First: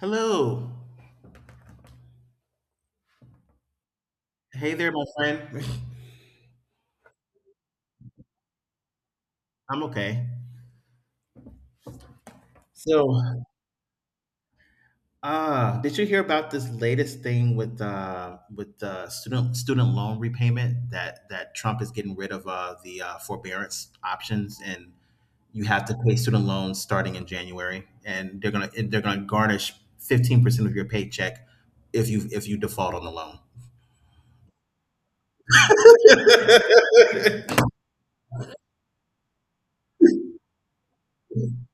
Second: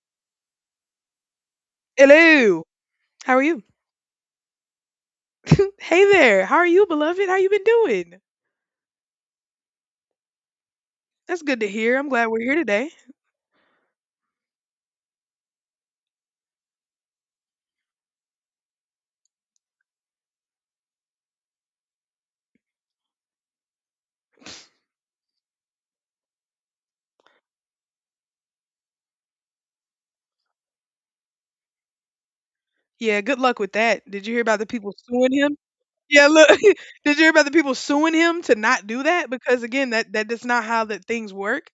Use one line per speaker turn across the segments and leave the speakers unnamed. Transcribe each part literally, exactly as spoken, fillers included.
Hello.
Hello. How are you?
Hey there, my friend.
Hey there. How are you, beloved? How you been doing?
I'm okay.
That's good to hear. I'm glad we're here today.
So, uh, did you hear about this latest thing with uh with uh student student loan repayment that that Trump is getting rid of uh the uh, forbearance options, and you have to pay student loans starting in January, and they're gonna and they're gonna garnish fifteen percent of your paycheck if you if you default on the
Yeah,
loan.
good luck with that. Did you hear about the people suing him? Yeah, look. Did you hear about the people suing him to not do that? Because again, that that that is not how that things work.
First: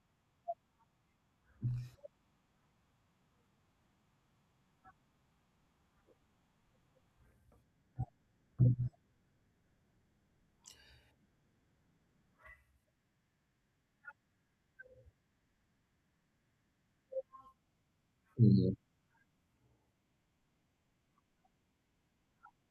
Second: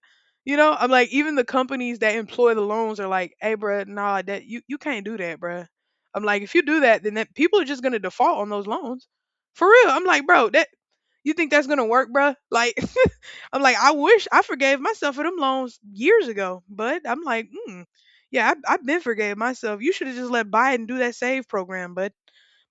You know, I'm like even the companies that employ the loans are like, "Hey, bruh, nah, that you you can't do that, bruh." I'm like, if you do that, then that people are just gonna default on those loans. For real. I'm like, bro, that you think that's gonna work, bruh? Like I'm like, I wish I forgave myself for them loans years ago, but I'm like, mm, yeah,
Mhm.
I, I've been forgave myself. You should have just let Biden do that save program, but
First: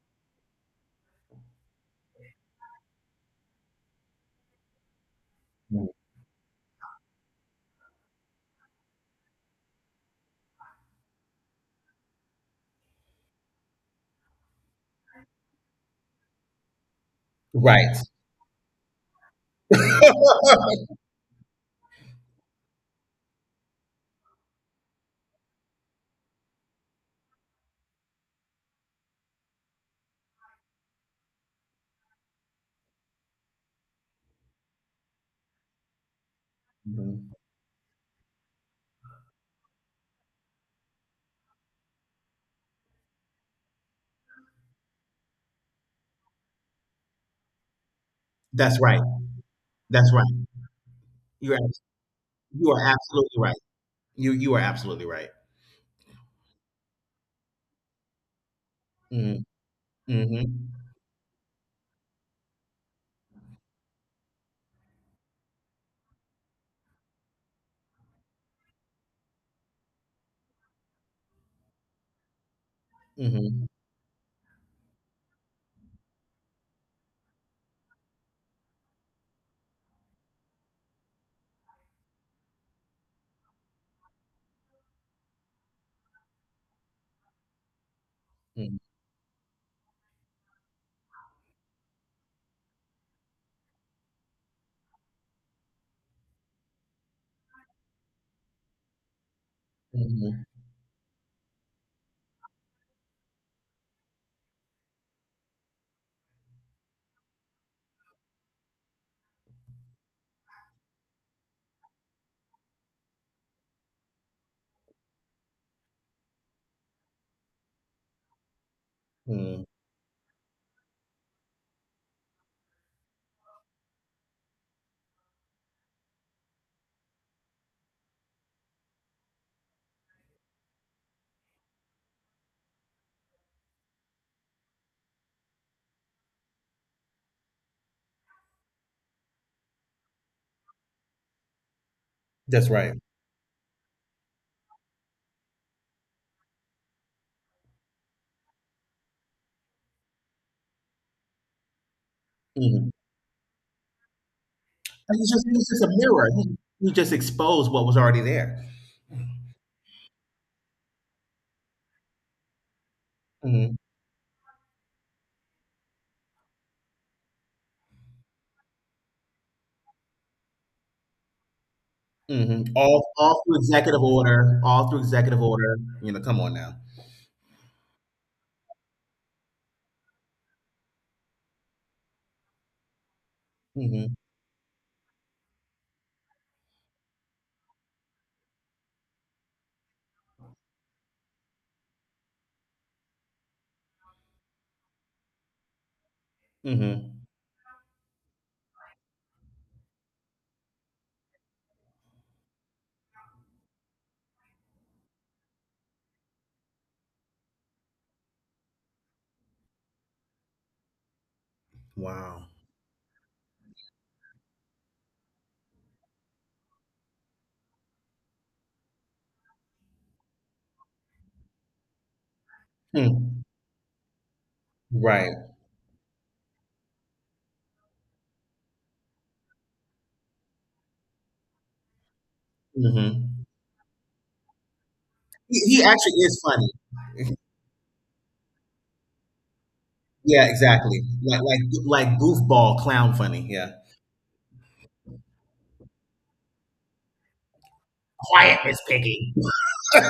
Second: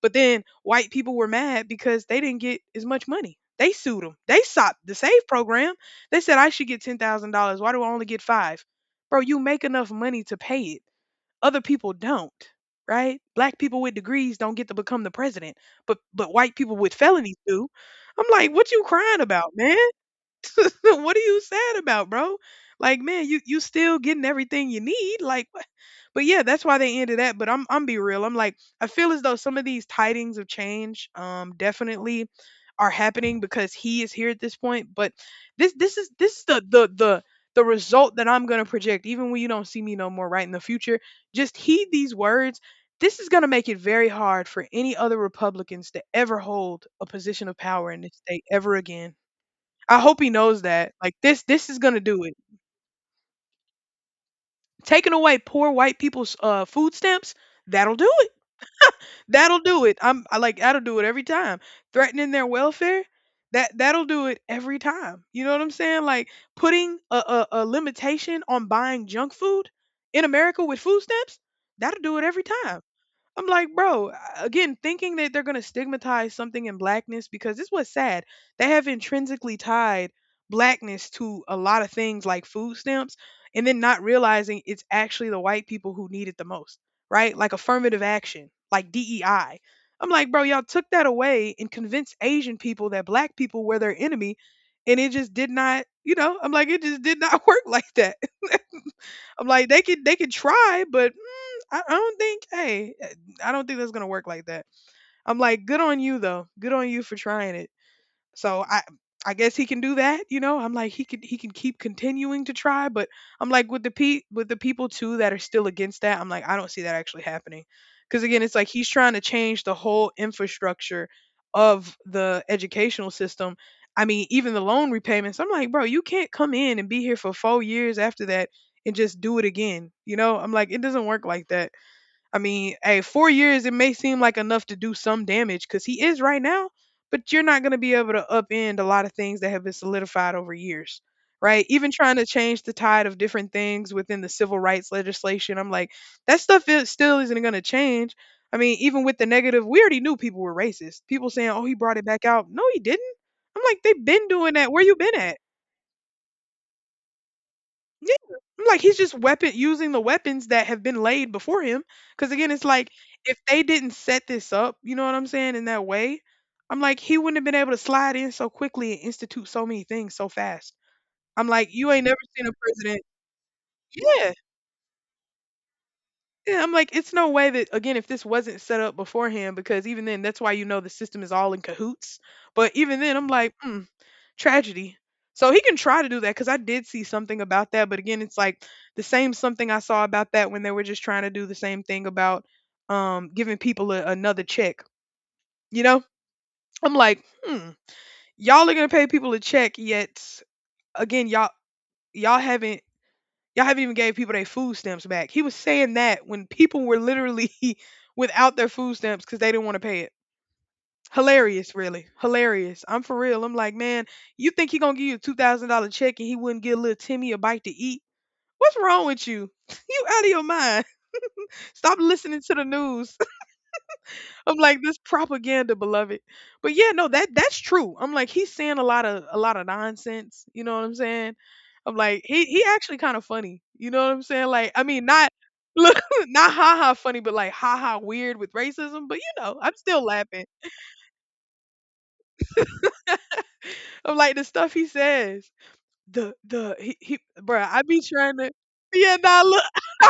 but then white people were mad because they didn't get as much money. They sued them. They sought the save program. They said I should get ten thousand dollars. Why do I only get five? Bro, you make enough money to pay it. Other people don't, right? Black people with degrees don't get to become the president, but but white people with felonies do.
Right.
I'm like, what you crying about, man? What are you sad about, bro? Like, man, you you still getting everything you need. Like, what? But yeah, that's why they ended that. But I'm I'm be real. I'm like, I feel as though some of these tidings of change, um, definitely are happening because he is here at this point. But this this is this is the the the
Mhm.
the result that I'm gonna project, even when you don't see me no more, right in the future. Just heed these words. This is going to make it very hard for any other Republicans to ever hold a position of power in this state ever
That's right.
again. I
That's
hope he
right.
knows that. Like this
You're
this is gonna do it.
You are absolutely right. You you are absolutely
Taking
right.
away poor white people's uh food stamps, that'll do it.
Mm,
That'll do it. I'm I like that'll
mhm,
do it every time. Threatening their welfare, that that'll do it every time. You know what I'm saying? Like putting a, a, a limitation on buying junk food in America with food stamps, that'll do it every time. I'm
mhm,
like, bro, again, thinking that they're going to stigmatize something in blackness because this was sad. They have intrinsically tied blackness to a lot of things like food stamps and then not realizing it's actually the white people who need it the most, right? Like affirmative action,
mm,
like D E I. I'm like, bro, y'all took that away and convinced Asian people that black people were their enemy and it just did not, you know, I'm like it just did not work like that. I'm like they could they could
mhm,
try, but I, I don't think, hey, eh, I don't think that's gonna work like that. I'm like, good on you though. Good on you for trying it. So I I guess he can do that, you know. I'm like he could he can keep continuing to try, but I'm like with the pe with the people too that are still against that, I'm like, I don't see that actually happening. Cause again, it's like he's trying to
mm.
change the whole infrastructure of the educational system. I mean, even the loan repayments. I'm like, bro, you can't come in and be here for four years after that and just do it again. You know, I'm like, it doesn't work like that. I mean, hey, four years, it may seem like enough to do some damage because he is right now, but you're not going to be able to upend a lot of things that have been solidified over years, right? Even trying to change
That's
the
right.
tide of different things within the civil rights legislation, I'm like, that stuff is, still isn't going to change. I mean, even with the negative, we already knew people were racist. People saying, oh, he brought it back out. No, he
Mhm.
didn't. I'm like, they've been doing that. Where you been
And It's
at?
just it's just a mirror. You you just exposed what was
Yeah,
already there.
I'm like he's just weapon using the weapons that have been laid before him. Because again, it's like if they
Mhm,
didn't set this up, you know what I'm saying, in that way, I'm like he wouldn't have been able to slide in so quickly and institute so many things so fast. I'm like you ain't never seen a
mhm.
president.
All all through executive
Yeah,
order. All through executive order. You know, come on
yeah. I'm
now.
like it's no way that again if this wasn't set up beforehand, because even then that's why you know the system is all in cahoots. But even then, I'm like, mm,
Mhm,
tragedy. So he can try to do that because I did see something about that. But again, it's like the same something I saw about that when they were just trying to do the same thing about um, giving people a, another check. You know, I'm like,
mhm.
hmm, y'all are gonna pay people a check, yet again, y'all y'all haven't y'all haven't even gave people their food stamps back. He was saying that when people were literally without their food stamps because they didn't want to pay it. Hilarious, really.
Wow.
Hilarious. I'm for real. I'm like, man, you think he gonna give you a two thousand dollar check and he wouldn't give little Timmy a bite to eat? What's wrong with you? You out of your mind. Stop listening to the news.
Hmm.
I'm like, this
Right.
propaganda, beloved. But yeah, no, that that's true. I'm like, he's saying a lot of a lot of nonsense. You know what I'm saying? I'm like, he he actually kind of
Hmm.
funny. You know what I'm saying? Like, I mean, not
He, he
look,
actually is
not
funny.
ha ha funny, but like ha ha weird with racism. But you know, I'm still
Yeah,
laughing.
exactly. Like like like goofball clown funny. Yeah.
I'm like the stuff he says. The the he he bruh, I be trying to.
Quiet, Miss
Yeah,
Piggy.
nah, look.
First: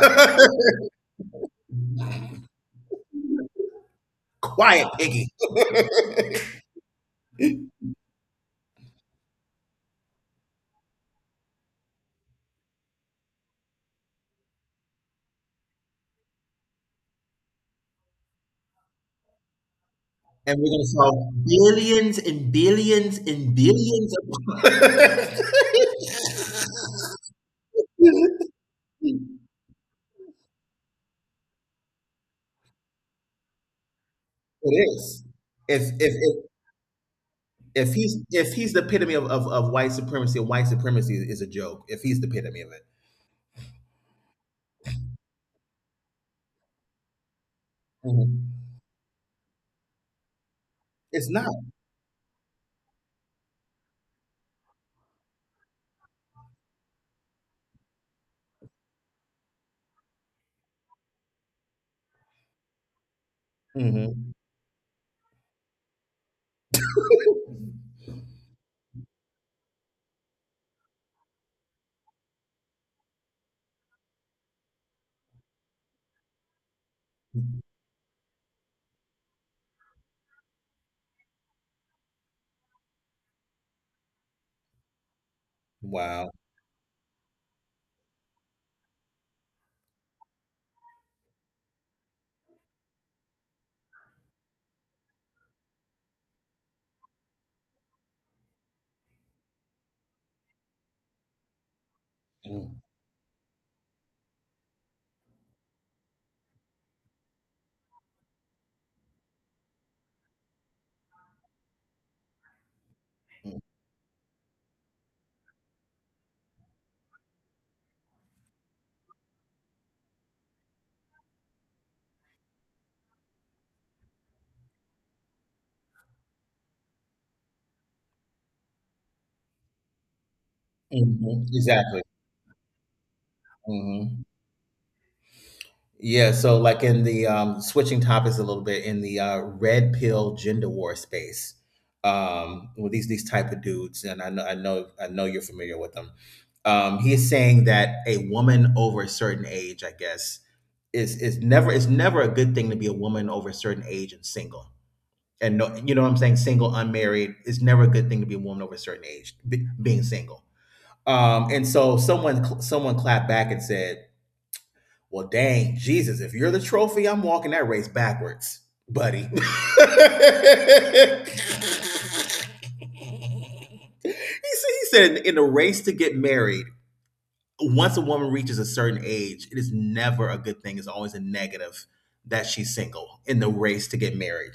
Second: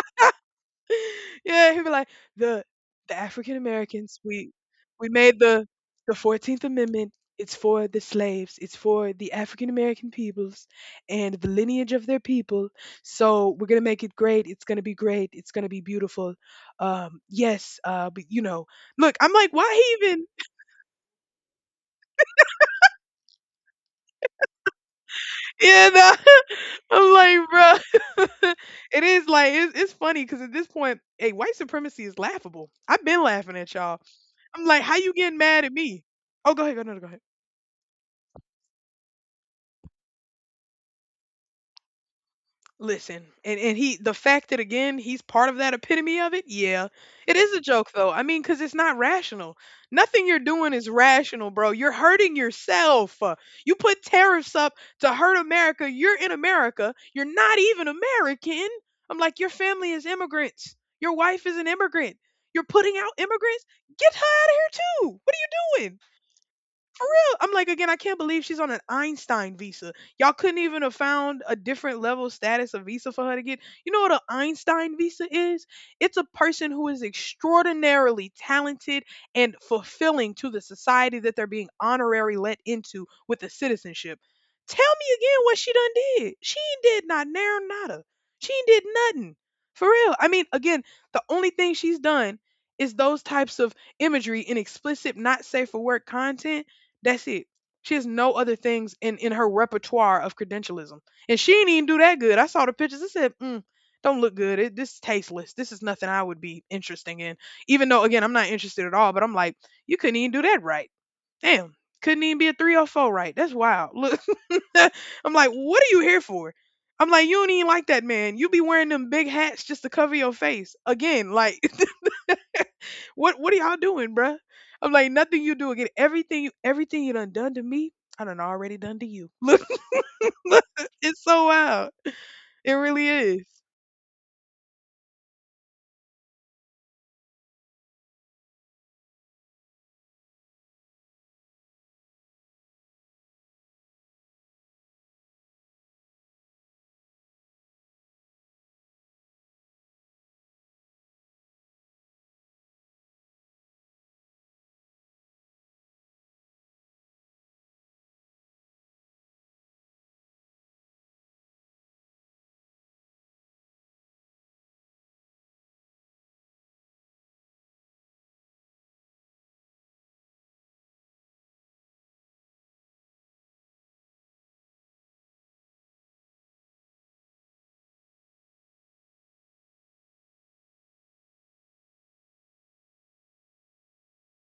Yeah, he be like, "The the African Americans, we
Quiet
we
piggy.
made the the fourteenth Amendment. It's for the slaves. It's for the African American peoples and the lineage of their people. So we're gonna make it great. It's gonna be great. It's gonna be beautiful. Um, yes. Uh, but you know, look, I'm like, why even?
And we're gonna solve billions and billions and billions of
Yeah, nah, I'm like, bro. It
It
is like it's, it's funny because at this point, hey, white supremacy is laughable. I've been laughing at y'all. I'm like, how you
is.
getting mad at
If
me?
if if
Oh, go ahead, go no, no, go ahead.
if he's if he's the epitome of, of, of white supremacy, and white supremacy is a joke, if he's the epitome of it,
Listen, and and he the fact that again he's part of that epitome of it, yeah. It is a joke though. I mean, cause
Mhm.
it's not rational. Nothing you're doing is
it's not.
rational, bro. You're hurting yourself. Uh, You put tariffs up to hurt America. You're in America. You're not even American. I'm like, your family is immigrants. Your wife is an immigrant. You're putting out immigrants. Get her
Hmm.
out of here too. What are you doing? For real. I'm like, again, I can't believe she's on an Einstein visa. Y'all couldn't even have found a different level status of visa for her to get. You know what an Einstein visa is? It's a person who is extraordinarily talented and fulfilling to the society that they're being honorary let into with a citizenship. Tell me again what she done
Wow.
did. She ain't did not narrow nada. She ain't did nothing. For real. I mean, again, the only thing she's done is those types of imagery and explicit not safe for work content that's it. She has no other things in, in her repertoire of credentialism. And she didn't even do that good. I saw
Hmm.
the pictures. I said, mm, don't look good. It, this is tasteless. This is nothing I would be interesting in. Even though, again, I'm not interested at all, but I'm like, you couldn't even do that right. Damn. Couldn't even be a three oh four right. That's wild. Look, I'm like, what are you here for? I'm like, you don't even like that man. You be wearing them big hats just to cover your face. Again, like, What what are y'all doing, bruh? I'm like, nothing you do again. Everything you everything you done done to me, I done already done to you. Look, look, it's so wild.
Exactly.
It really is.
Hmm. Yeah, so, like, in the um, switching topics a little bit, in the uh, red pill gender war space, um, with these these type of dudes, and I know I know I know you're familiar with them. Um, he is saying that a woman over a certain age, I guess, is is never it's never a good thing to be a woman over a certain age and single. And no, you know what I'm saying, single, unmarried, it's never a good thing to be a woman over a certain age, be, being single. Um, and so someone cl- someone clapped back and said, well, dang, Jesus, if you're the trophy, I'm walking that race backwards, buddy. he, said, he said, in the race to get married, once a woman reaches a certain age, it is never a good thing. It's always a negative that she's single in the race to get married.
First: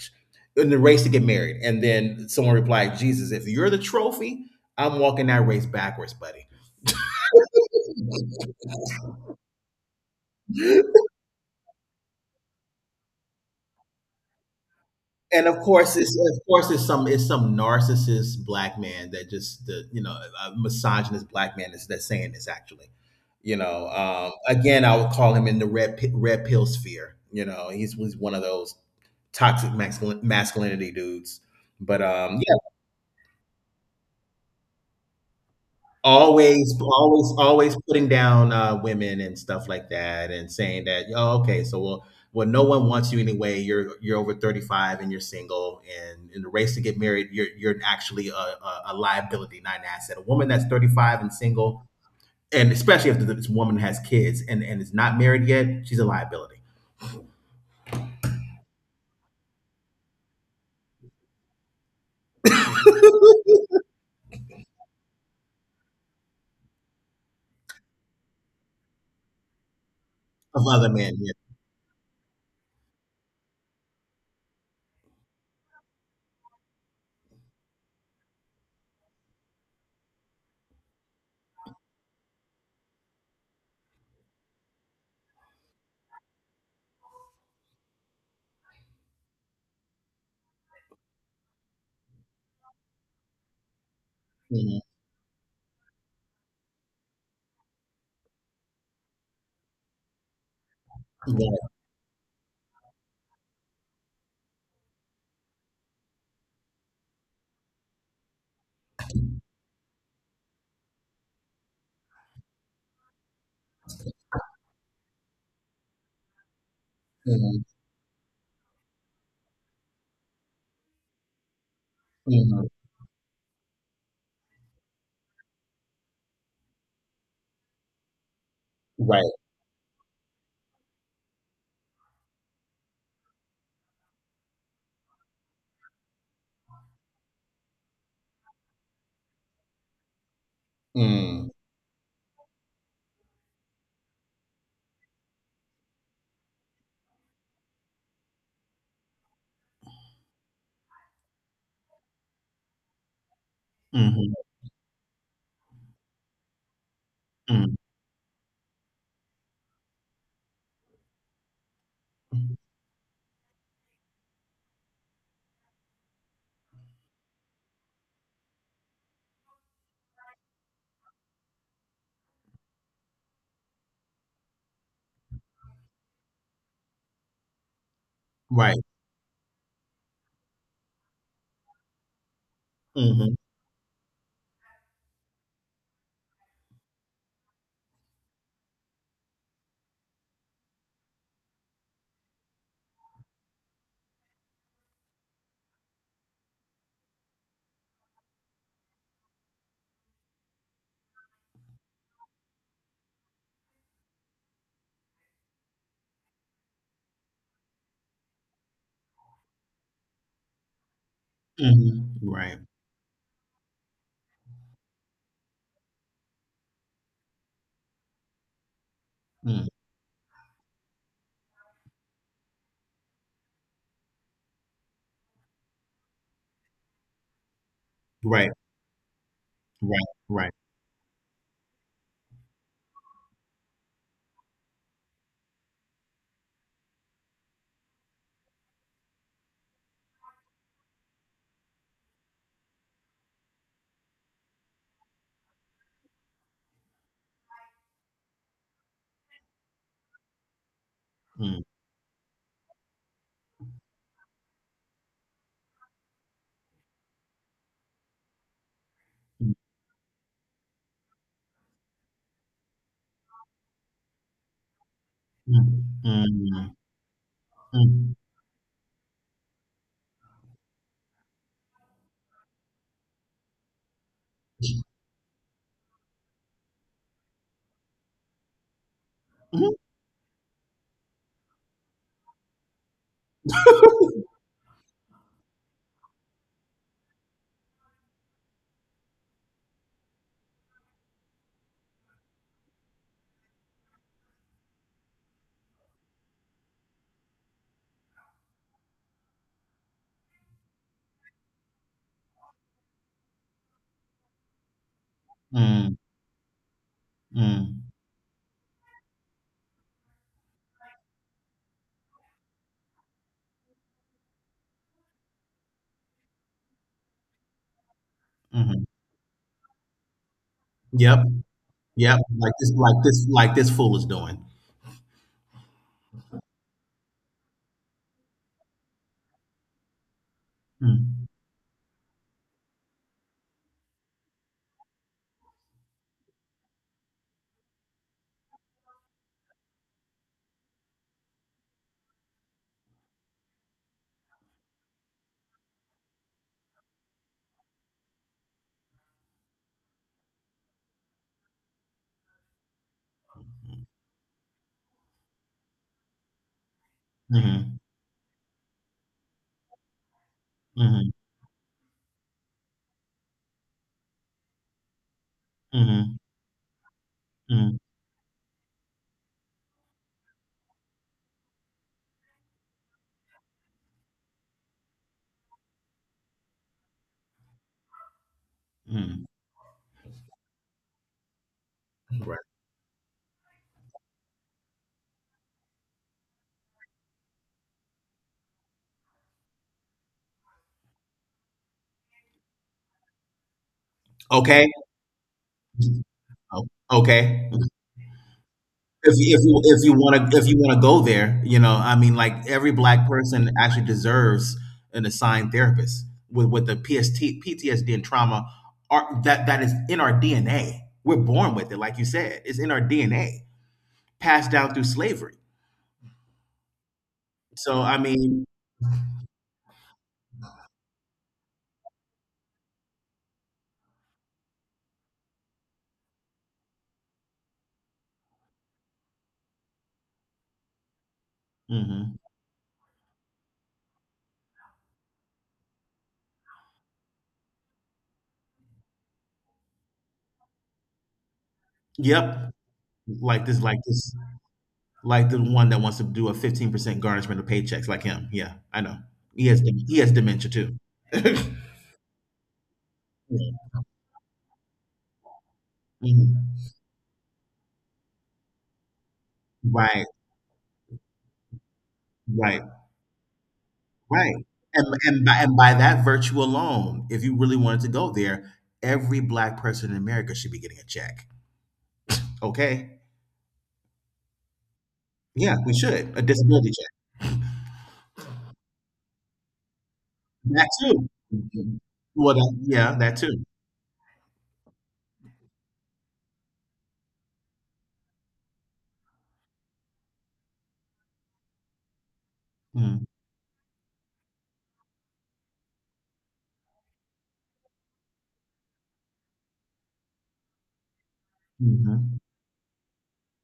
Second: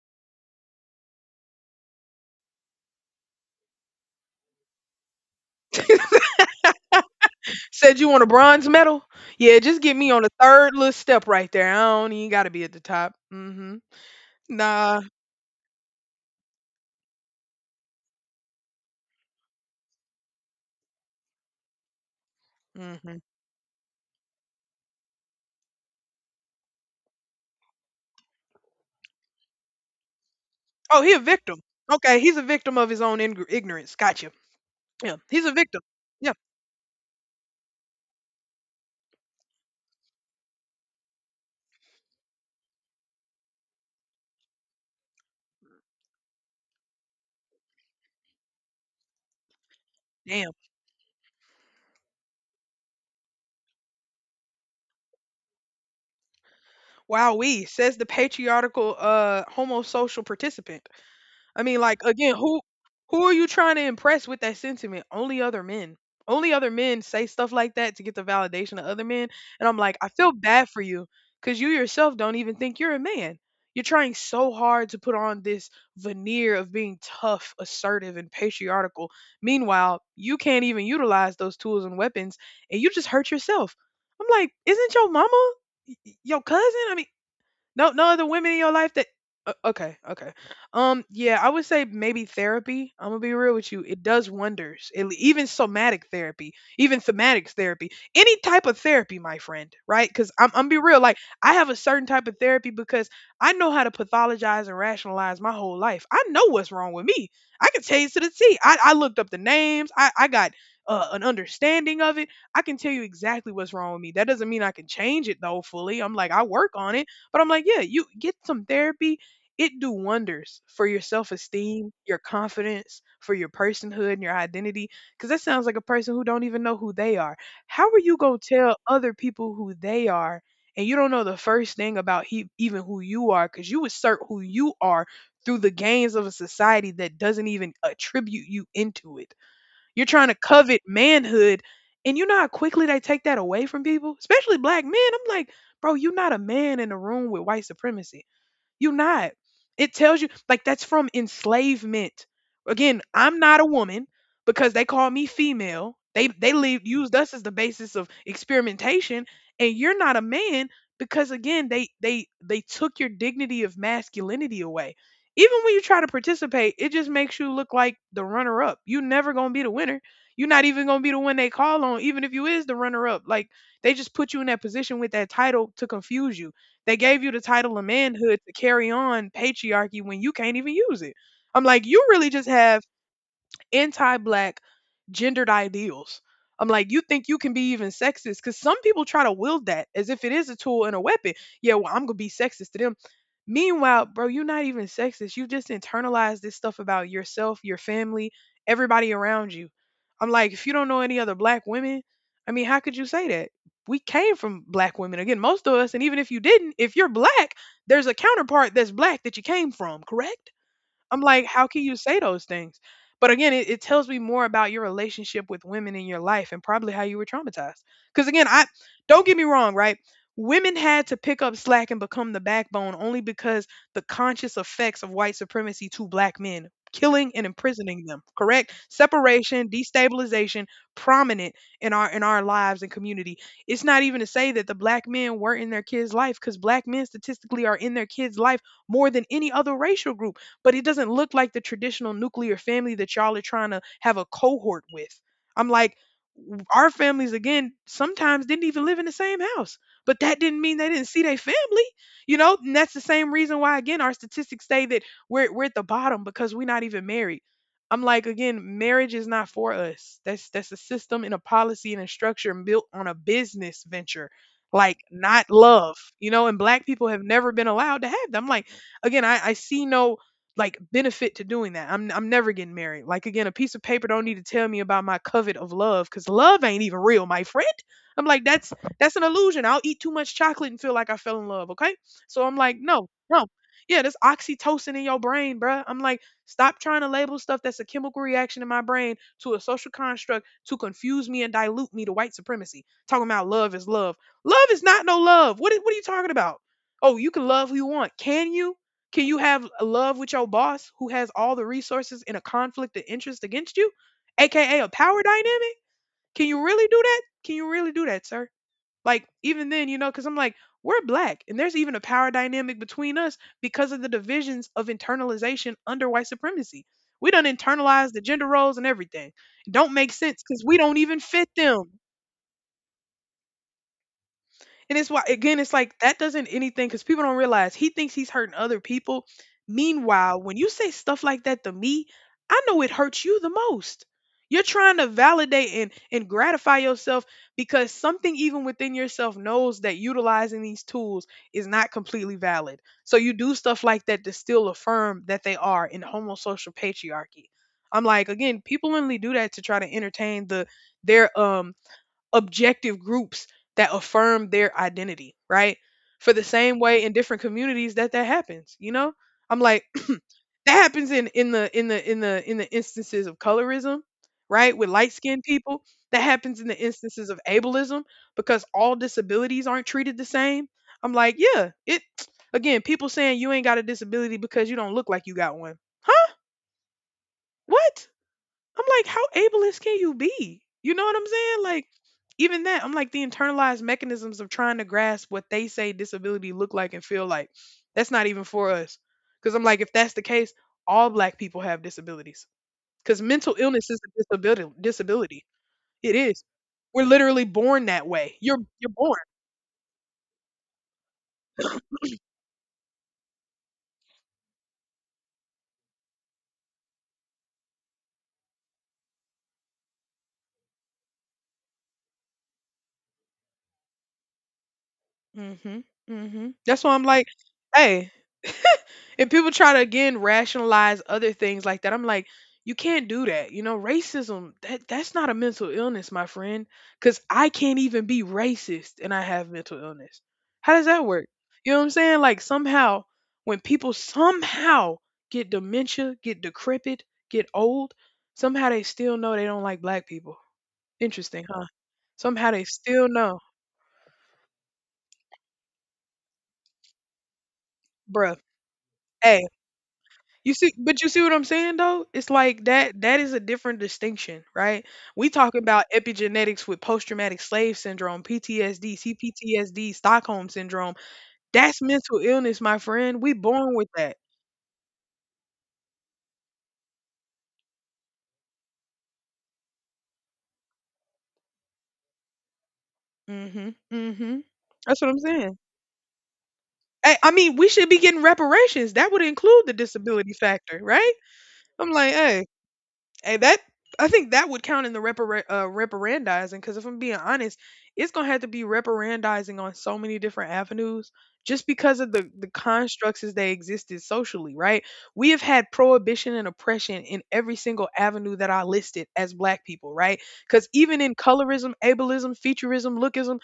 In the race to get married. And then someone replied, Jesus, if you're the trophy, I'm walking that race backwards, buddy.
Said you want a bronze medal? Yeah, just get me on the third little step right there. I don't even gotta be at the top. Mm-hmm. Nah.
and of course it's of course it's some it's some narcissist black man that just the you know a misogynist black man is that's saying this actually.
Mm-hmm.
You know um again i would call him in the red pi- red pill sphere. You know he's, he's one of those toxic masculin- masculinity
Oh, he a
dudes,
victim.
but
Okay, he's
um
a victim of his own ing- ignorance. Gotcha. Yeah, he's a victim. Yeah,
always, always, always putting down uh, women and stuff like that, and saying that, oh, okay, so well well, no one wants you anyway. You're you're over thirty-five and you're single, and in the race to get married you're you're actually a, a, a liability, not an asset. A woman
damn.
that's thirty-five and single, and especially if this woman has kids and and is not married yet, she's a liability
Wow, we says the patriarchal uh homosocial participant. I mean, like again, who who are you trying to impress with that sentiment? Only other men. Only other men say stuff like that to get the validation of other men. And I'm like, I feel
of
bad for
other
you
men, yeah.
because you yourself don't even think you're a man. You're trying so hard to put on this veneer of being tough, assertive, and patriarchal. Meanwhile, you can't even utilize those tools and weapons, and you just hurt yourself. I'm like, isn't your mama y- y- your cousin? I mean, no, no other women in your life that. o- Okay, okay. Um, yeah, I would say maybe therapy. I'm gonna be real with you. It does
Mhm.
wonders. It, even somatic therapy, even thematic therapy, any type of therapy, my friend, right? Because I'm, I'm be real. Like I
Yeah.
have a certain type of therapy because I know how to pathologize and rationalize my whole life. I know what's wrong with me. I can tell you to the T. I, I looked up the names. I, I got uh, an understanding of it. I can tell you exactly what's wrong with me. That doesn't mean I can change it though fully. I'm like I work on it, but I'm
Mhm.
like, yeah, you get some therapy. It do wonders for your self-esteem, your
Mhm.
confidence, for your personhood and your identity. Cause that sounds like a person who don't even know who they are. How are you gonna tell other
Right.
people who they are and you don't know the first thing about he, even who you are? Cause you assert who you are through the gains of a society that doesn't even attribute you into it. You're trying to covet
Mm.
manhood. And you know how quickly they take that away from people, especially black men. I'm like, bro, you're not a man in a room with white supremacy, you are not. It tells you like that's from enslavement. Again, I'm not a woman
Mhm.
because they call me female. They they leave, used us as the
Mm.
basis of experimentation, and you're not a man because again they they they took your dignity of masculinity away. Even when you try to participate, it just makes you look like the runner up. You are never gonna be the winner. You're not even gonna be the one they call on, even if you is the runner up. Like they just put you in that position with that title to confuse you, they gave you the title of manhood to
Right.
carry on patriarchy when you can't even use it. I'm like, you really just have
Mhm.
anti-black gendered ideals. I'm like, you think you can be even sexist? Because some people try to wield that as if it is a tool and a weapon. Yeah, well, I'm gonna be sexist to them. Meanwhile, bro, you're not even sexist. You just internalized this stuff about yourself, your family, everybody around you. I'm like, if you don't know any other black women, I mean, how could you say that? We came from black women. Again, most of us, and even if you didn't, if you're black, there's a counterpart that's black that you came from, correct? I'm like, how can you
Mhm.
say those
Right.
things? But again, it, it tells me more about your relationship with women in your life and probably how you were traumatized. Because again, I, don't get me
Mm.
wrong, right? Women had to pick up slack and become the backbone only because the conscious effects of white supremacy to black men, killing and imprisoning them,
Right.
correct? Separation,
Right, right.
destabilization, prominent in our in our lives and community. It's not even to say that the black men weren't in their kids' life, because black men statistically are in their kids' life more than any other racial group, but it doesn't look like the traditional nuclear family that y'all are trying to have a cohort with. I'm like, our families, again, sometimes didn't even live in the same house, but that didn't mean they didn't see their
Mm,
family, you know? And that's the same reason why, again, our statistics say that we're, we're at the bottom because we're not even married. I'm like, again, marriage is not
mm,
for us. That's that's a system and a policy and a structure built on a business venture, like not
mm,
love, you know. And
mm,
black people have never been allowed to
mm.
have them. I'm like, again, I, I see no like benefit to doing that. I'm I'm never getting married. Like again, a piece of paper don't need to tell me about my covet of love because love ain't even real, my friend. I'm like that's that's an illusion. I'll eat too much chocolate and feel like I fell in love. Okay, so I'm like no, no. Yeah, there's oxytocin in your brain, bruh. I'm like, stop trying to label stuff that's a chemical reaction in my brain to a social construct to confuse me and dilute me to white supremacy. Talking about love is love. Love is not no love. What, is, what are you talking about? Oh, you can love who you want. Can you? Can you have love with your boss who has all the resources in a conflict of interest against you, aka a power dynamic?
Mm,
Can you really do that? Can you
mm,
really do that, sir? Like even then, you know, because I'm like, we're black, and there's even a power dynamic between us because of the divisions of internalization under white supremacy. We done internalized the gender roles
mhm.
and everything. It don't make sense because we don't
Yep,
even fit them.
yep. Like this, like this, like this fool is doing.
And it's why again, it's like that doesn't anything because people don't realize he thinks he's hurting other people. Meanwhile, when you say stuff
Mm,
like that to me, I know it hurts you the most. You're trying to validate and, and gratify yourself because something even within yourself knows that utilizing these tools is not completely valid. So you do stuff like that to still affirm that they are in homosocial patriarchy. I'm like, again, people only do that to try to entertain the their um objective groups that affirm their identity, right? For the same way in different
mhm,
communities that that happens, you know? I'm like that
mhm,
happens in in the in the in the in the instances of colorism, right? With light-skinned people,
mhm,
that happens in the instances of
mm,
ableism because all disabilities aren't treated the same. I'm like, yeah, it again, people saying you ain't got a disability because you don't look like you got one. Huh? What? I'm like,
mm.
how ableist can you be? You know what I'm saying? Like,
Right.
even that, I'm like the internalized mechanisms of trying to grasp what they say disability look like and feel like. That's not even for us. Because I'm like, if that's the case, all black people have disabilities. Because mental illness is a
Okay.
disability. Disability, it is.
o-
We're literally
Okay.
born that way. You're you're
if
born.
you if you if you want to if you want to go there, you know, I mean, like, every black person actually deserves an assigned therapist, with with the P S T, P T S D, and trauma are, that that is in our D N A. We're born with it, like you said, it's in our D N A, passed down through slavery.
Mhm, mhm. That's why I'm like,
So I
"Hey."
mean,
And people try to, again, rationalize other things like that. I'm like, "You can't do that." You know, racism, that that's not a mental illness, my friend. Because I can't even be racist and I have mental illness. How does that work? You know what I'm
mhm.
saying? Like, somehow, when people somehow get dementia, get decrepit, get old, somehow they still know they don't like black people. Interesting, huh? Somehow
Yep,
they still know.
like this, like this, like the one that wants to do a fifteen percent garnishment of paychecks, like him.
Bruh,
Yeah, I know.
hey.
He has dem- he has dementia
You see,
too.
but you see what
Yeah.
I'm saying though? It's like that that is a different distinction, right? We talking about
Mhm.
epigenetics with post-traumatic slave syndrome, P T S D, C P T S D,
Right,
Stockholm syndrome. That's mental illness,
right.
my friend. We born with that.
Right. And and by, and by that virtue alone, if you really wanted to go there, every black person in America should be getting a check. Okay?
Mm, mhm. Mm, mhm. That's what I'm
Yeah,
saying.
we should. A disability check.
Hey, I mean, we should be getting reparations. That would include the disability
That
factor,
too.
right?
Mhm.
I'm like,
Well,
hey,
that, yeah, that
hey,
too.
that, I think that would count in the repara- uh, reparandizing because if I'm being honest, it's gonna have to be reparandizing on so many different avenues just because of the the
Mm-hmm.
constructs as they existed socially. Right? We have had prohibition and oppression in every single avenue that I listed as Black people. Right? Because even in colorism,
Mm-hmm.
ableism, featureism, lookism,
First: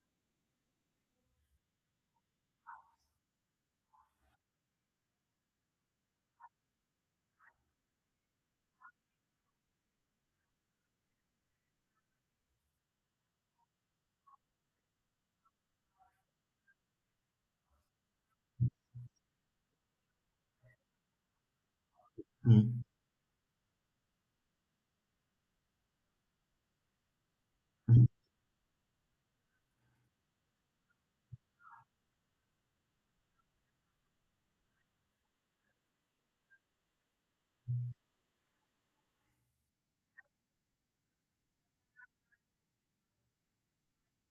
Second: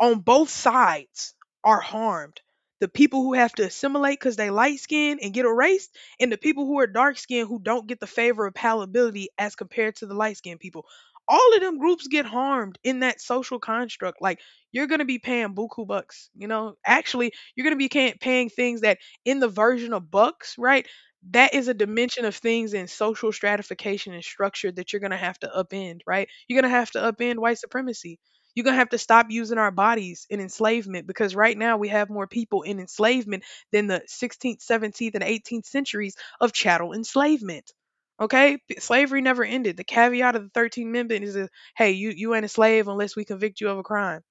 on both sides are harmed. The people who have to assimilate because they light skinned and get erased, and the people who are dark skinned who don't get the favor of palatability as compared to the light skinned people. All of them groups get harmed in that social construct. Like you're gonna be paying buku bucks, you know. Actually, you're gonna be ca- paying things that in the version of bucks, right? That is a dimension of things in social stratification and structure that you're gonna have to upend, right? You're gonna have to upend white
Mm-hmm.
supremacy, you're going to have to stop using our bodies in enslavement because right now we have more people in enslavement than the sixteenth, seventeenth, and eighteenth centuries of chattel enslavement. Okay? P- Slavery never ended. The caveat of the thirteenth Amendment is a, hey, you, you ain't a slave unless we convict you of a crime,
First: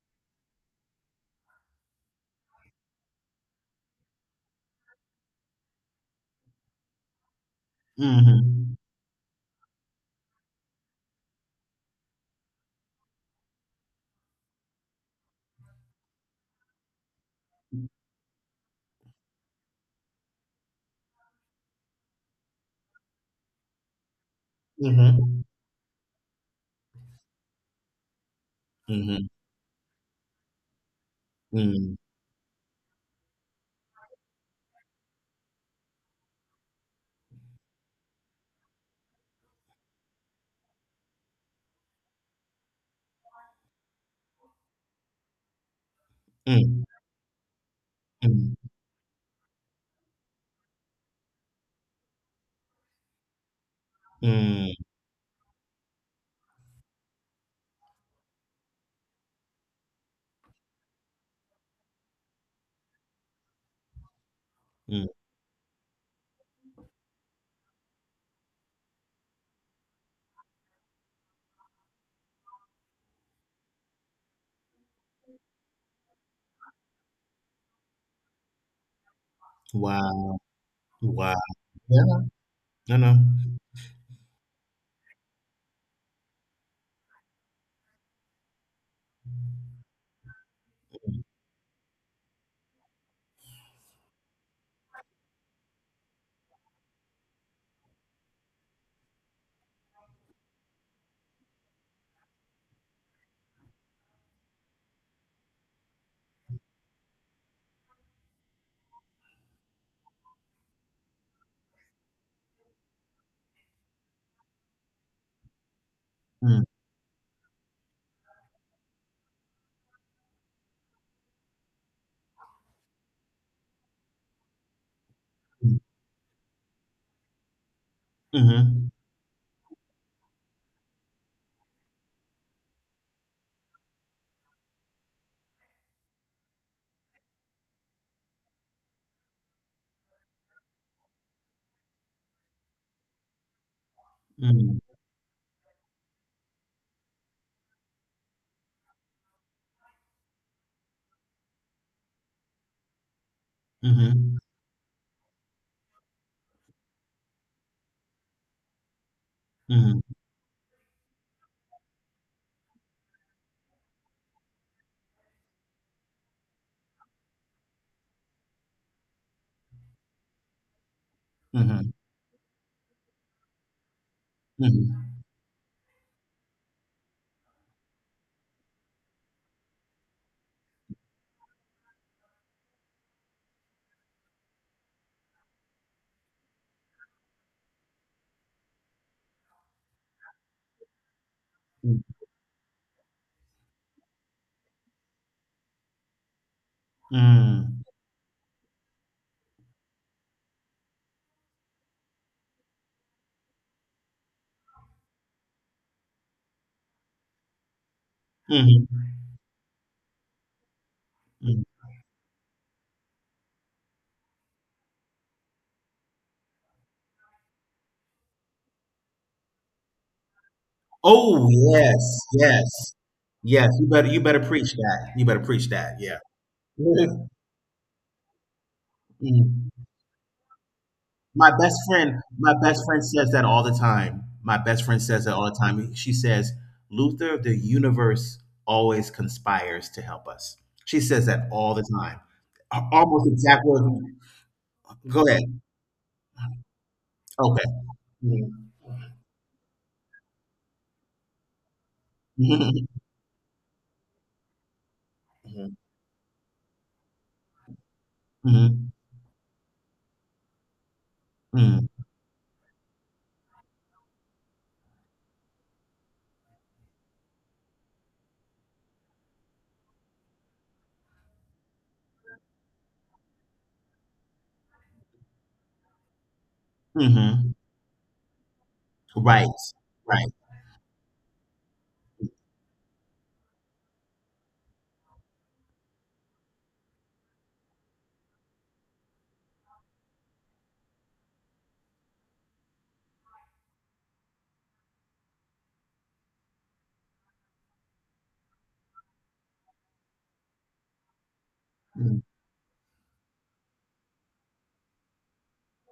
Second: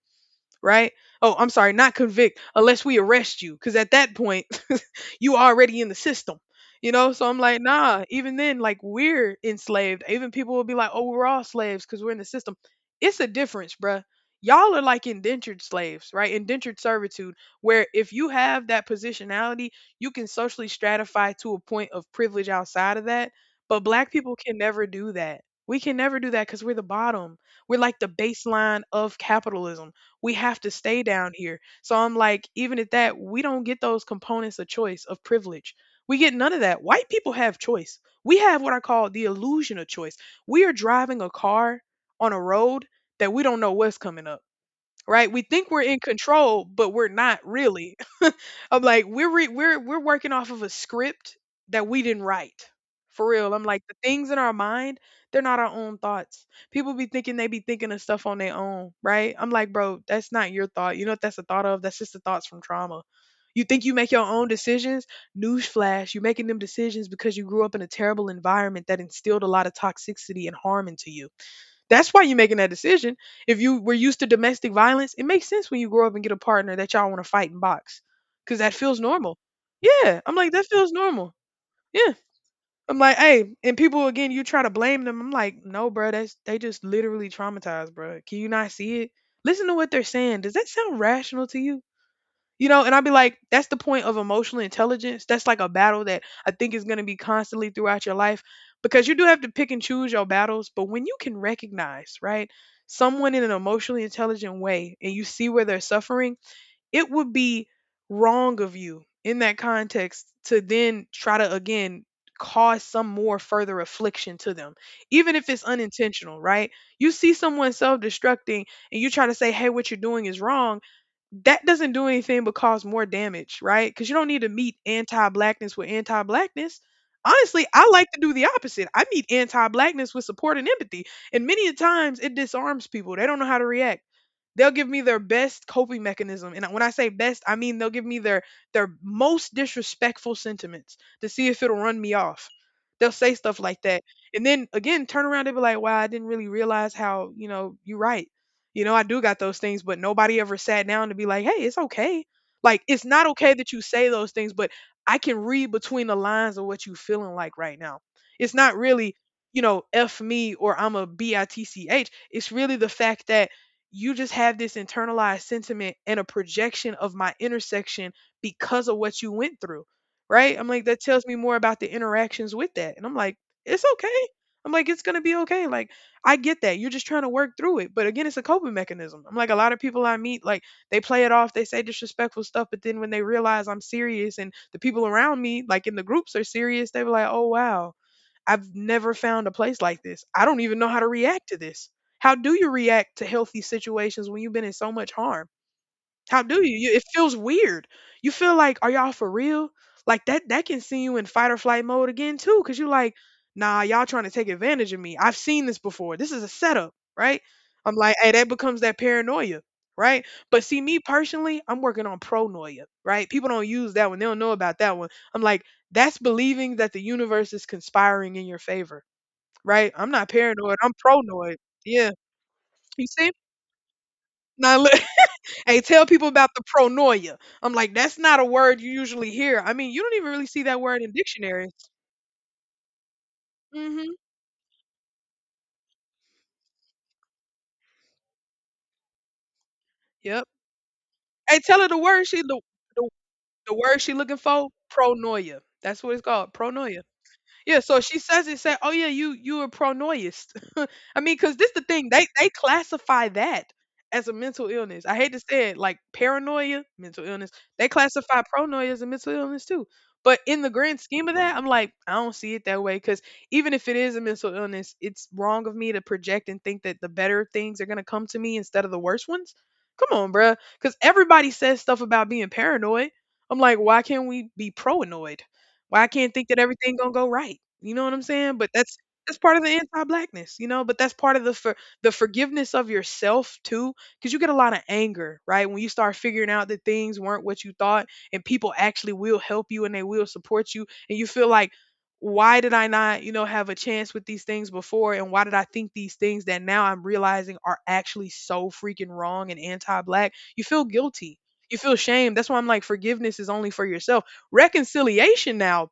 right? Oh, I'm sorry, not convict, unless we arrest you. Cause at that point, you already in the system, you know? So I'm like, nah, even then,
Mm-hmm.
like we're enslaved. Even people will be like, oh, we're all slaves because we're in the system. It's a difference, bruh. Y'all are like indentured slaves, right? Indentured servitude, where if you have that positionality, you can socially stratify to a point of privilege outside of that. But black people can never do
Mm-hmm.
that. We can never do that because we're the bottom. We're like the baseline of
Mm-hmm.
capitalism. We have to stay down here.
Mm-hmm.
So I'm like, even at that, we don't get those components of choice, of privilege. We get none of that. White people have choice. We have what I call the illusion of choice. We are driving a car on a road that we don't know what's coming up, right? We think we're in control, but we're not really.
Mm-hmm.
I'm like we're re- we're we're working off of a script that we didn't write. For real, I'm like the things in our
Mm-hmm.
mind, they're not our own thoughts. People be thinking they be thinking of stuff on their own, right? I'm like, bro, that's not your thought. You know what that's a thought of? That's just the thoughts from trauma. You think you make your own decisions? Newsflash, you're making them decisions because you grew up in a terrible environment that instilled a lot of toxicity and harm into you. That's why you're making that decision. If you were used to domestic violence, it makes sense when you grow up and get a partner that y'all want to fight and box because that feels normal. Yeah. I'm
Wow.
like, that feels normal.
Wow. Yeah.
Yeah.
No,
I'm
no.
like, hey, and people again, you try to blame them. I'm like, no, bro, that's they just literally traumatized, bro. Can you not see it? Listen to what they're saying. Does that sound rational to you? You know, and I'd be like, that's the point of emotional intelligence. That's like a battle that I think is going to be constantly throughout your life because you do have to pick and choose your battles. But when you can recognize, right, someone in an emotionally intelligent way and you see where they're suffering, it would be wrong of you in that context to then try to, again, cause some more further affliction to them, even if it's unintentional,
Mm-hmm.
right? You see someone self destructing and you try to say, hey, what you're doing is wrong. That doesn't do anything but cause more damage, right? Because you don't need to meet anti-blackness with anti-blackness. Honestly, I like to do the
Mm-hmm.
opposite. I meet anti-blackness with support and empathy, and many a times it disarms people. They don't know how to react. They'll give me their best coping mechanism, and when I say best, I mean they'll give me their their most disrespectful sentiments to see if it'll run me off. They'll say stuff like that, and then
Mm-hmm.
again turn around and be like, wow, I didn't really realize how, you know you're right. You know, I do got those things, but nobody ever sat down to be like, hey, it's okay. Like, it's not okay that you say those
Mm-hmm.
things, but I can read between the lines of what you feeling like right now. It's not really, you know
Mm-hmm.
f me or I'm a bitch. It's really the fact that you just have this internalized sentiment and a projection of my intersection because of what you went through, right? I'm like, that tells me more about
Mm-hmm.
the interactions with that. And I'm like, it's okay. I'm like, it's going
Mm-hmm.
to be okay. Like, I get that. You're just trying to work through it. But again, it's a coping mechanism. I'm like, a lot of people I meet, like, they play it off, they say disrespectful stuff. But then when they realize I'm serious and the people around me, like in the groups, are serious, they were like, oh, wow, I've never found a place like this. I don't even know how to react to this. How do you react to healthy situations when you've been in so much harm? How do you? You it feels
Mm-hmm.
weird. You feel like, are y'all for real? Like that that can see you in fight or flight mode again too, because you're like, nah, y'all trying to take advantage of me. I've seen this before. This is a setup, right? I'm like, hey, that becomes that
Mhm,
paranoia, right? But see, me personally,
mhm.
I'm working on pronoia, right? People don't use that one. They don't know about that one. I'm like, that's believing that the universe is conspiring in your favor, right? I'm not paranoid. I'm
Oh,
pronoid. Yeah.
yes, yes.
You see?
Yes, you better you better preach
Now, look,
that. You better preach
hey,
that.
tell
Yeah.
people about the
Mhm.
pronoia. I'm like, that's not a word you usually hear.
Mhm.
I mean, you don't even really see that word in
My
dictionaries.
best friend, my best friend says that all the
Mm-hmm.
time. My best friend says that all the time. She says, "Luther, the universe always conspires to help
Yep.
us." She says that
Hey,
all
tell
the
her the
time.
word she the
A-
the,
Almost exact
the
words.
word she looking for.
Go ahead.
Pronoia. That's what it's called. Pronoia.
Okay.
Yeah, so she
Mhm.
says it say, "Oh yeah, you you a pronoist." I mean, cuz this the thing, they they
Mhm.
classify that as a mental illness. I hate to say
Mhm.
it, like paranoia, mental illness. They classify
Mhm.
pronoia as a mental illness too. But in the grand scheme of that, I'm
Mhm.
like, I don't see it that way, cuz even if it is a mental illness, it's wrong of me to project and think that the better things are going to come to me instead of the worst ones. Come on, bruh. Cuz everybody says stuff about being paranoid. I'm like, why can't we be proanoid? Why I can't think that everything gonna go
Mhm.
right? You know what I'm saying? But that's that's
Right.
part of the
Right.
anti-blackness, you know. But that's part of the for the forgiveness of yourself too, because you get a lot of anger, right? When you start figuring out that things weren't what you thought, and people actually will help you and they will support you, and you feel like, why did I not, you know, have a chance with these things before, and why did I think these things that now I'm realizing are actually so freaking wrong and anti-black? You feel guilty, you feel
Mhm.
shame. That's why I'm like, forgiveness is only for yourself. Reconciliation now,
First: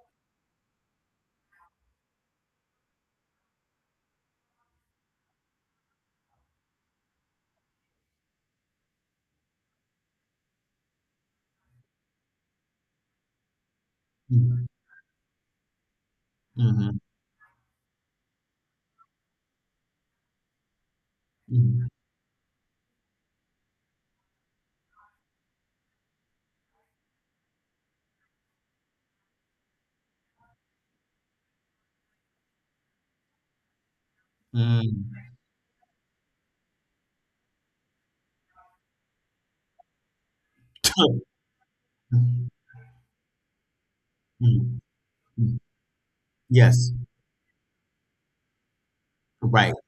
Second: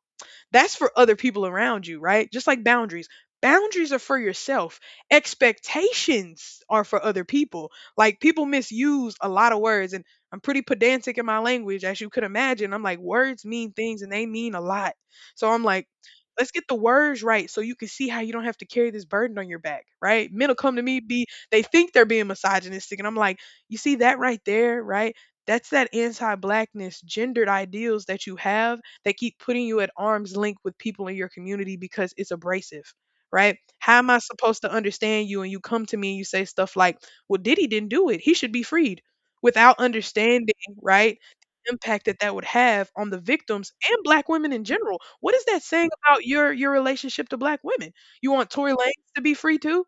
that's for other people around you, right? Just like boundaries. Boundaries are for yourself. Expectations are for other people. Like people misuse a lot of words, and I'm pretty pedantic in my language as you could imagine. I'm like words mean things and they mean a
Mhm.
lot. So I'm like, let's get the words right so you can see how you don't have to carry this burden on your back, right? Men'll come to me be they
Mhm.
think they're being misogynistic and I'm like, "You see that right there, right? That's that anti-blackness, gendered ideals that you have that keep putting you at arm's length with people in your community because it's abrasive, right? How am I supposed to understand
Mhm.
you? And you come to me and you say stuff like, "Well, Diddy didn't do it; he should be freed," without understanding, right?
Mm,
The impact that that would have on the victims and black women in
mm,
general. What is
mm.
that saying about your your
Yes,
relationship to black women? You want Tory Lanez to be free
right.
too?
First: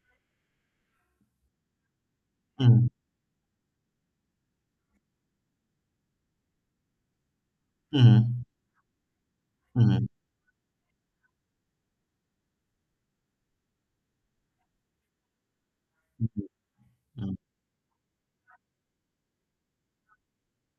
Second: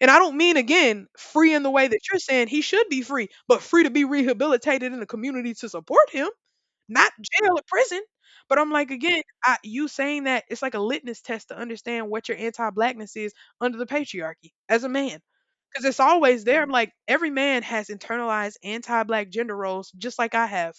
And I don't mean, again, free in the way that you're saying he should
Mm,
be free, but free to be rehabilitated in the community to support him. Not jail or prison,
mm,
but I'm like, again, I, you
mm,
saying that it's like a litmus test to understand what your anti-blackness is under the patriarchy as a man. Because it's
mm,
always there. I'm like, every
mm,
man has internalized anti-black gender roles, just like I have.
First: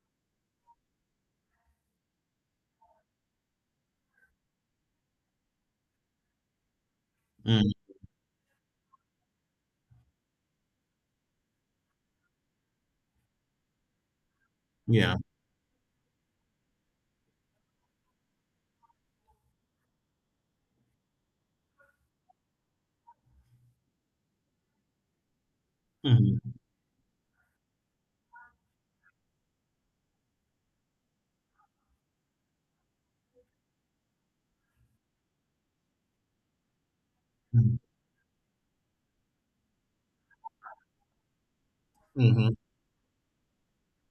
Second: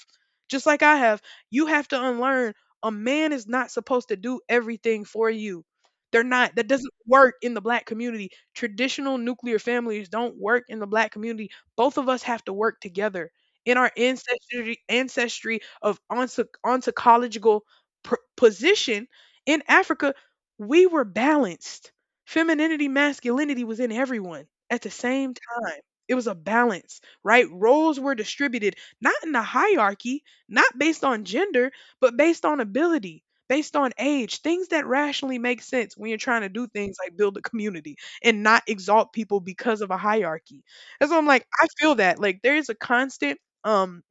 Just like I have. You have to unlearn: a man is not supposed to do everything for you. They're not. That doesn't work in the black
mm.
community. Traditional nuclear families don't work in the black community. Both of us have to work together in our ancestry
Yeah.
ancestry of onto, ontological pr- position in Africa. We were balanced. Femininity, masculinity was in everyone at the same time. It was a
Mm,
balance, right? Roles were distributed not in a hierarchy, not based on gender, but based on ability, based on age, things that rationally make sense when you're trying to do things like build a
mm,
community and not exalt people because of a hierarchy. And so I'm like, I feel that. Like
mm,
there is a constant, um,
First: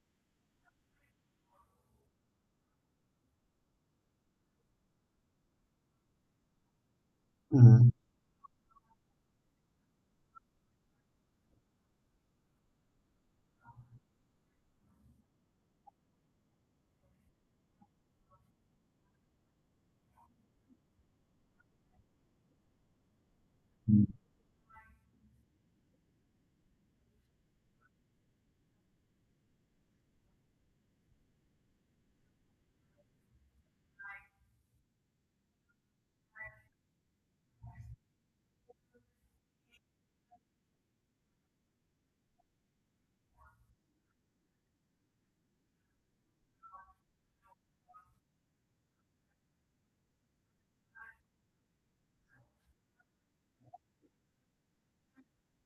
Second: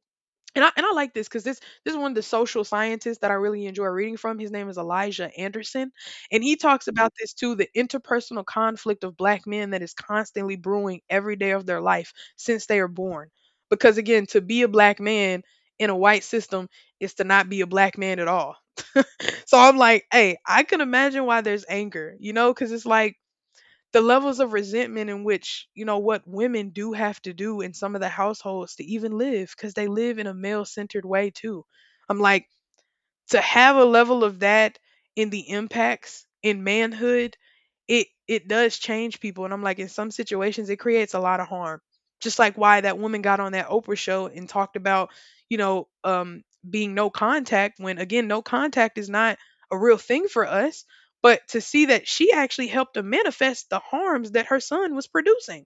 and I and I like this because this this is one of the social scientists that I really enjoy reading from. His name is Elijah Anderson, and he talks about this too, the
mm,
interpersonal conflict of black men that is constantly brewing every day of their life since they are born. Because again, to be a black man in a white system is to not be a black man at all. So I'm like, hey, I can imagine why there's anger, you know, because it's like the
mm,
levels of resentment in which you know what women do have to do in some of the households to even live because they live in a male centered way too. I'm like, to have a level of that in the impacts in manhood, it it does change people. And I'm like, in some situations it creates a lot of harm, just like why that woman got on that Oprah show and talked about, you know um being no contact, when again no contact is not a real thing for us. But to see that she actually helped to manifest the harms that her son was producing,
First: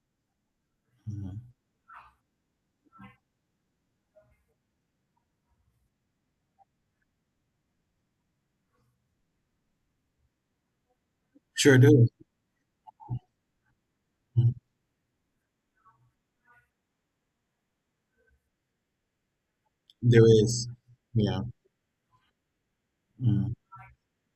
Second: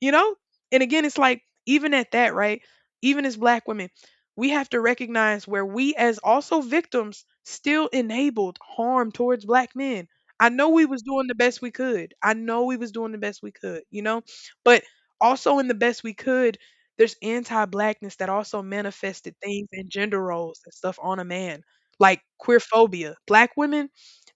you know? And again, it's
mm.
like, even at that, right? Even as black women, we have to recognize where we, as also victims, still enabled harm towards black men. I know we was doing the best we
Sure do.
could. I know we was doing the best we could, you know?
Mm.
But also in the best we could, there's anti-blackness that also manifested things and
There
gender roles
is.
and stuff on a
Yeah.
man, like queer phobia. Black
Mm,
women,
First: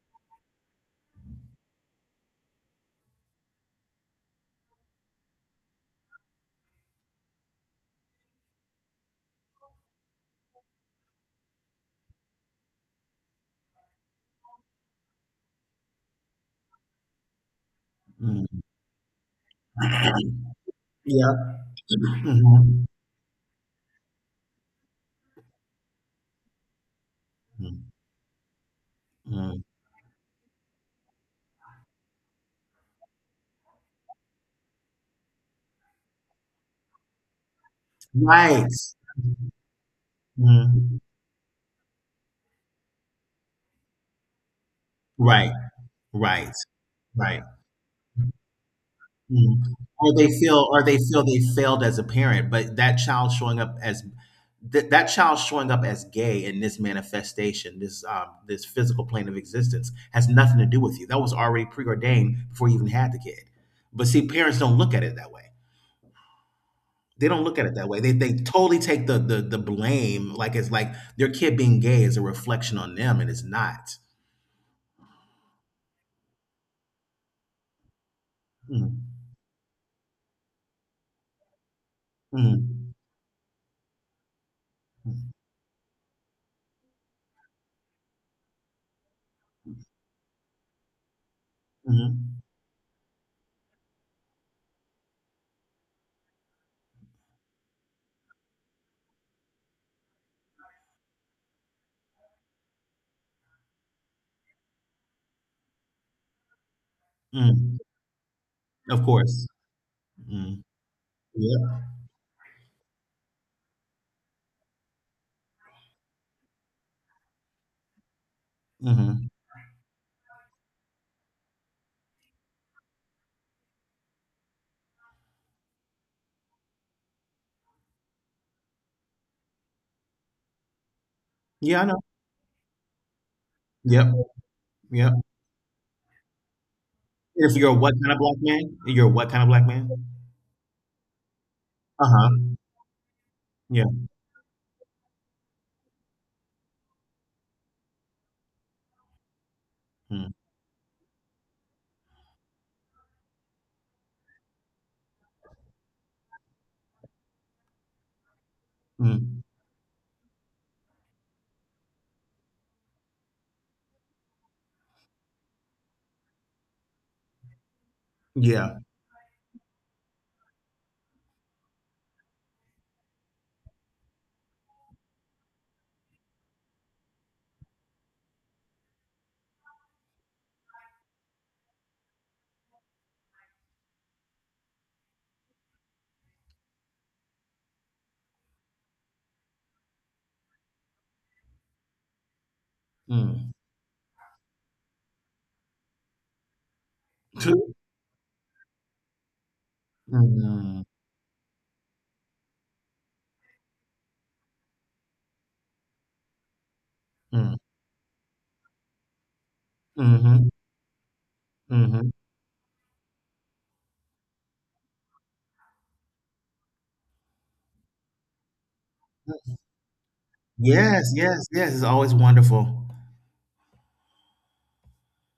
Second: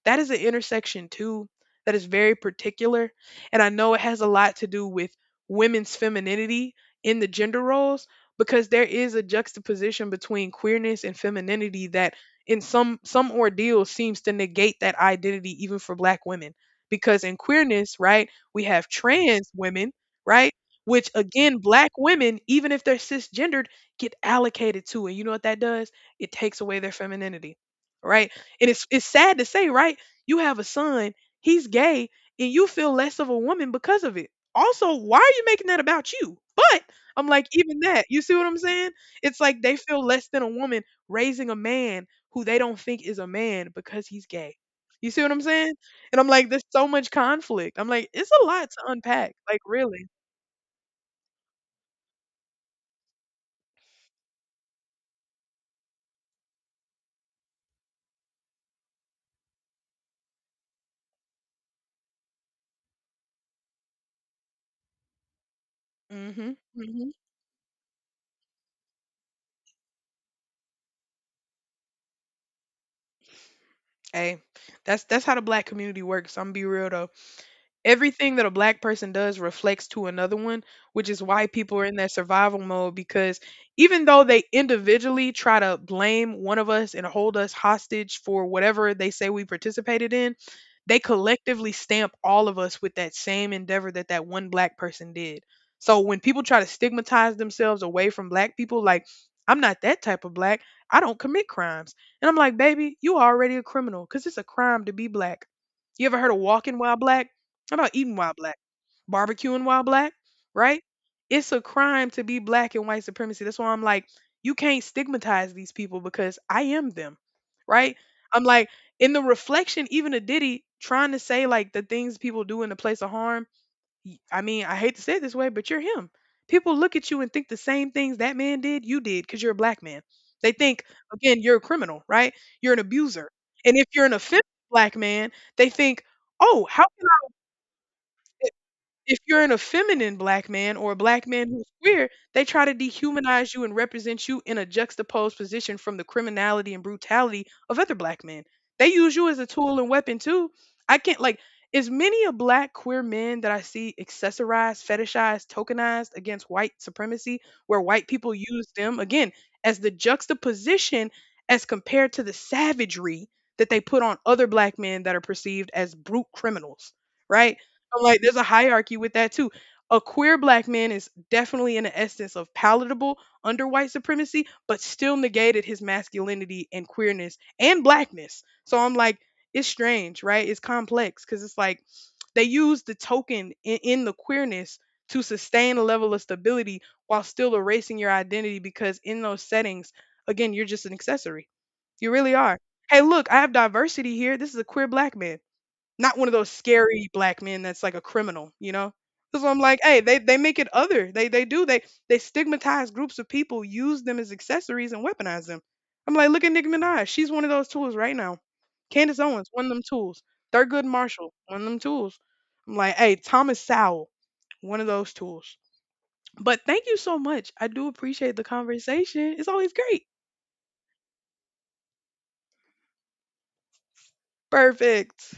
that is an intersection too that is very particular. And I know it has a lot to do with women's femininity in the gender roles, because there is a juxtaposition between queerness and femininity that in some some ordeals seems to negate that identity even for black women, because in queerness, right,
mm.
we have trans women, right, which
Yeah.
again black women, even if
Mhm.
they're cisgendered, get allocated to. And you know what that does, it takes away their femininity,
Mm,
right? And it's it's sad to
mm.
say, right? You have a son, he's gay, and you feel less of a woman because of it. Also, why are you making that about you? But I'm like, even that, you see what I'm
Right.
saying? It's like they feel less than a woman
Mm.
raising a man who they don't think is a man because he's gay. You see what I'm
Right.
saying? And I'm like,
Right.
there's so much
Right.
conflict. I'm like, it's a lot to unpack. Like,
Mm.
really.
Or they feel or they feel they failed as a parent, but that child showing up as th- that child showing up as gay in this manifestation, this um, this physical plane of existence, has nothing to do with you. That was already preordained before you even had the kid. But see, parents don't look at it that way.
Mhm. Mhm.
They don't look at it that way. They they totally take the the, the blame, like it's like their kid being gay is a reflection on them, and it's not.
Hey, that's that's how the black community works. I'm be real though. Everything that a black person
Mm.
does reflects to another one, which is why people are in that survival
Mm.
mode, because even though they individually try to blame one of us and hold us hostage for whatever they say we participated in, they collectively stamp
Mm.
all of us with that same endeavor that that one black person did. So when people try to stigmatize themselves away from black people, like, I'm not that type of black, I don't commit crimes. And I'm like, baby, you already a criminal because it's a crime to be black. You ever heard of walking while black? How
Mm.
about eating while black?
Of course.
Barbecuing while black,
Mm.
right? It's a
Yeah.
crime to be black and white supremacy. That's why I'm like, you can't stigmatize these people because I am them, right? I'm like, in the
Hmm.
reflection, even a Diddy trying to say like the things people do in the place of harm. y- I mean, I hate to say it this way, but you're him. People look at you and think the same things that man did, you did, because you're a black man. They think, again, you're a
Yeah, I know.
criminal, right? You're an abuser. And if
Yep,
you're an offensive black
yep.
man, they think, oh, how can I?
If you're what kind of black man? You're
If
what
you're
kind of
an
black man?
effeminate black man or a black man who's queer, they
Uh-huh.
try to dehumanize you and
Yeah.
represent you in a juxtaposed position from the criminality and brutality of other black men. They use you as a tool and weapon
Mm,
too. I can't like, as many a black queer men that I see accessorized, fetishized, tokenized against white supremacy, where white people use them again
mm,
as the juxtaposition as compared to the savagery that they put on other black men that are perceived as brute criminals, right? I'm like, there's a
yeah.
hierarchy with that too. A queer black man is definitely in the essence of palatable under white supremacy, but still negated his masculinity and queerness and blackness. So I'm like, it's strange, right? It's complex, because it's like they use the token in, in the queerness to sustain a level of stability while still erasing your identity, because in those settings, again, you're just an accessory. You really are. Hey, look, I
Mm.
have diversity here. This is a queer black man. Not one of those scary black men
Two.
that's like a criminal, you know? Because I'm like, hey, they, they make it
Mm,
other. They they do. They they stigmatize groups of people, use them as accessories and weaponize them. I'm like, look at Nicki Minaj. She's one of
mm,
those tools right now. Candace Owens, one of them tools.
mhm,
Thurgood Marshall, one of them
mhm.
tools. I'm like, hey, Thomas Sowell, one of those tools. But thank you so much. I do appreciate the conversation. It's always great.
Yes, yes, yes. It's always wonderful.
Perfect.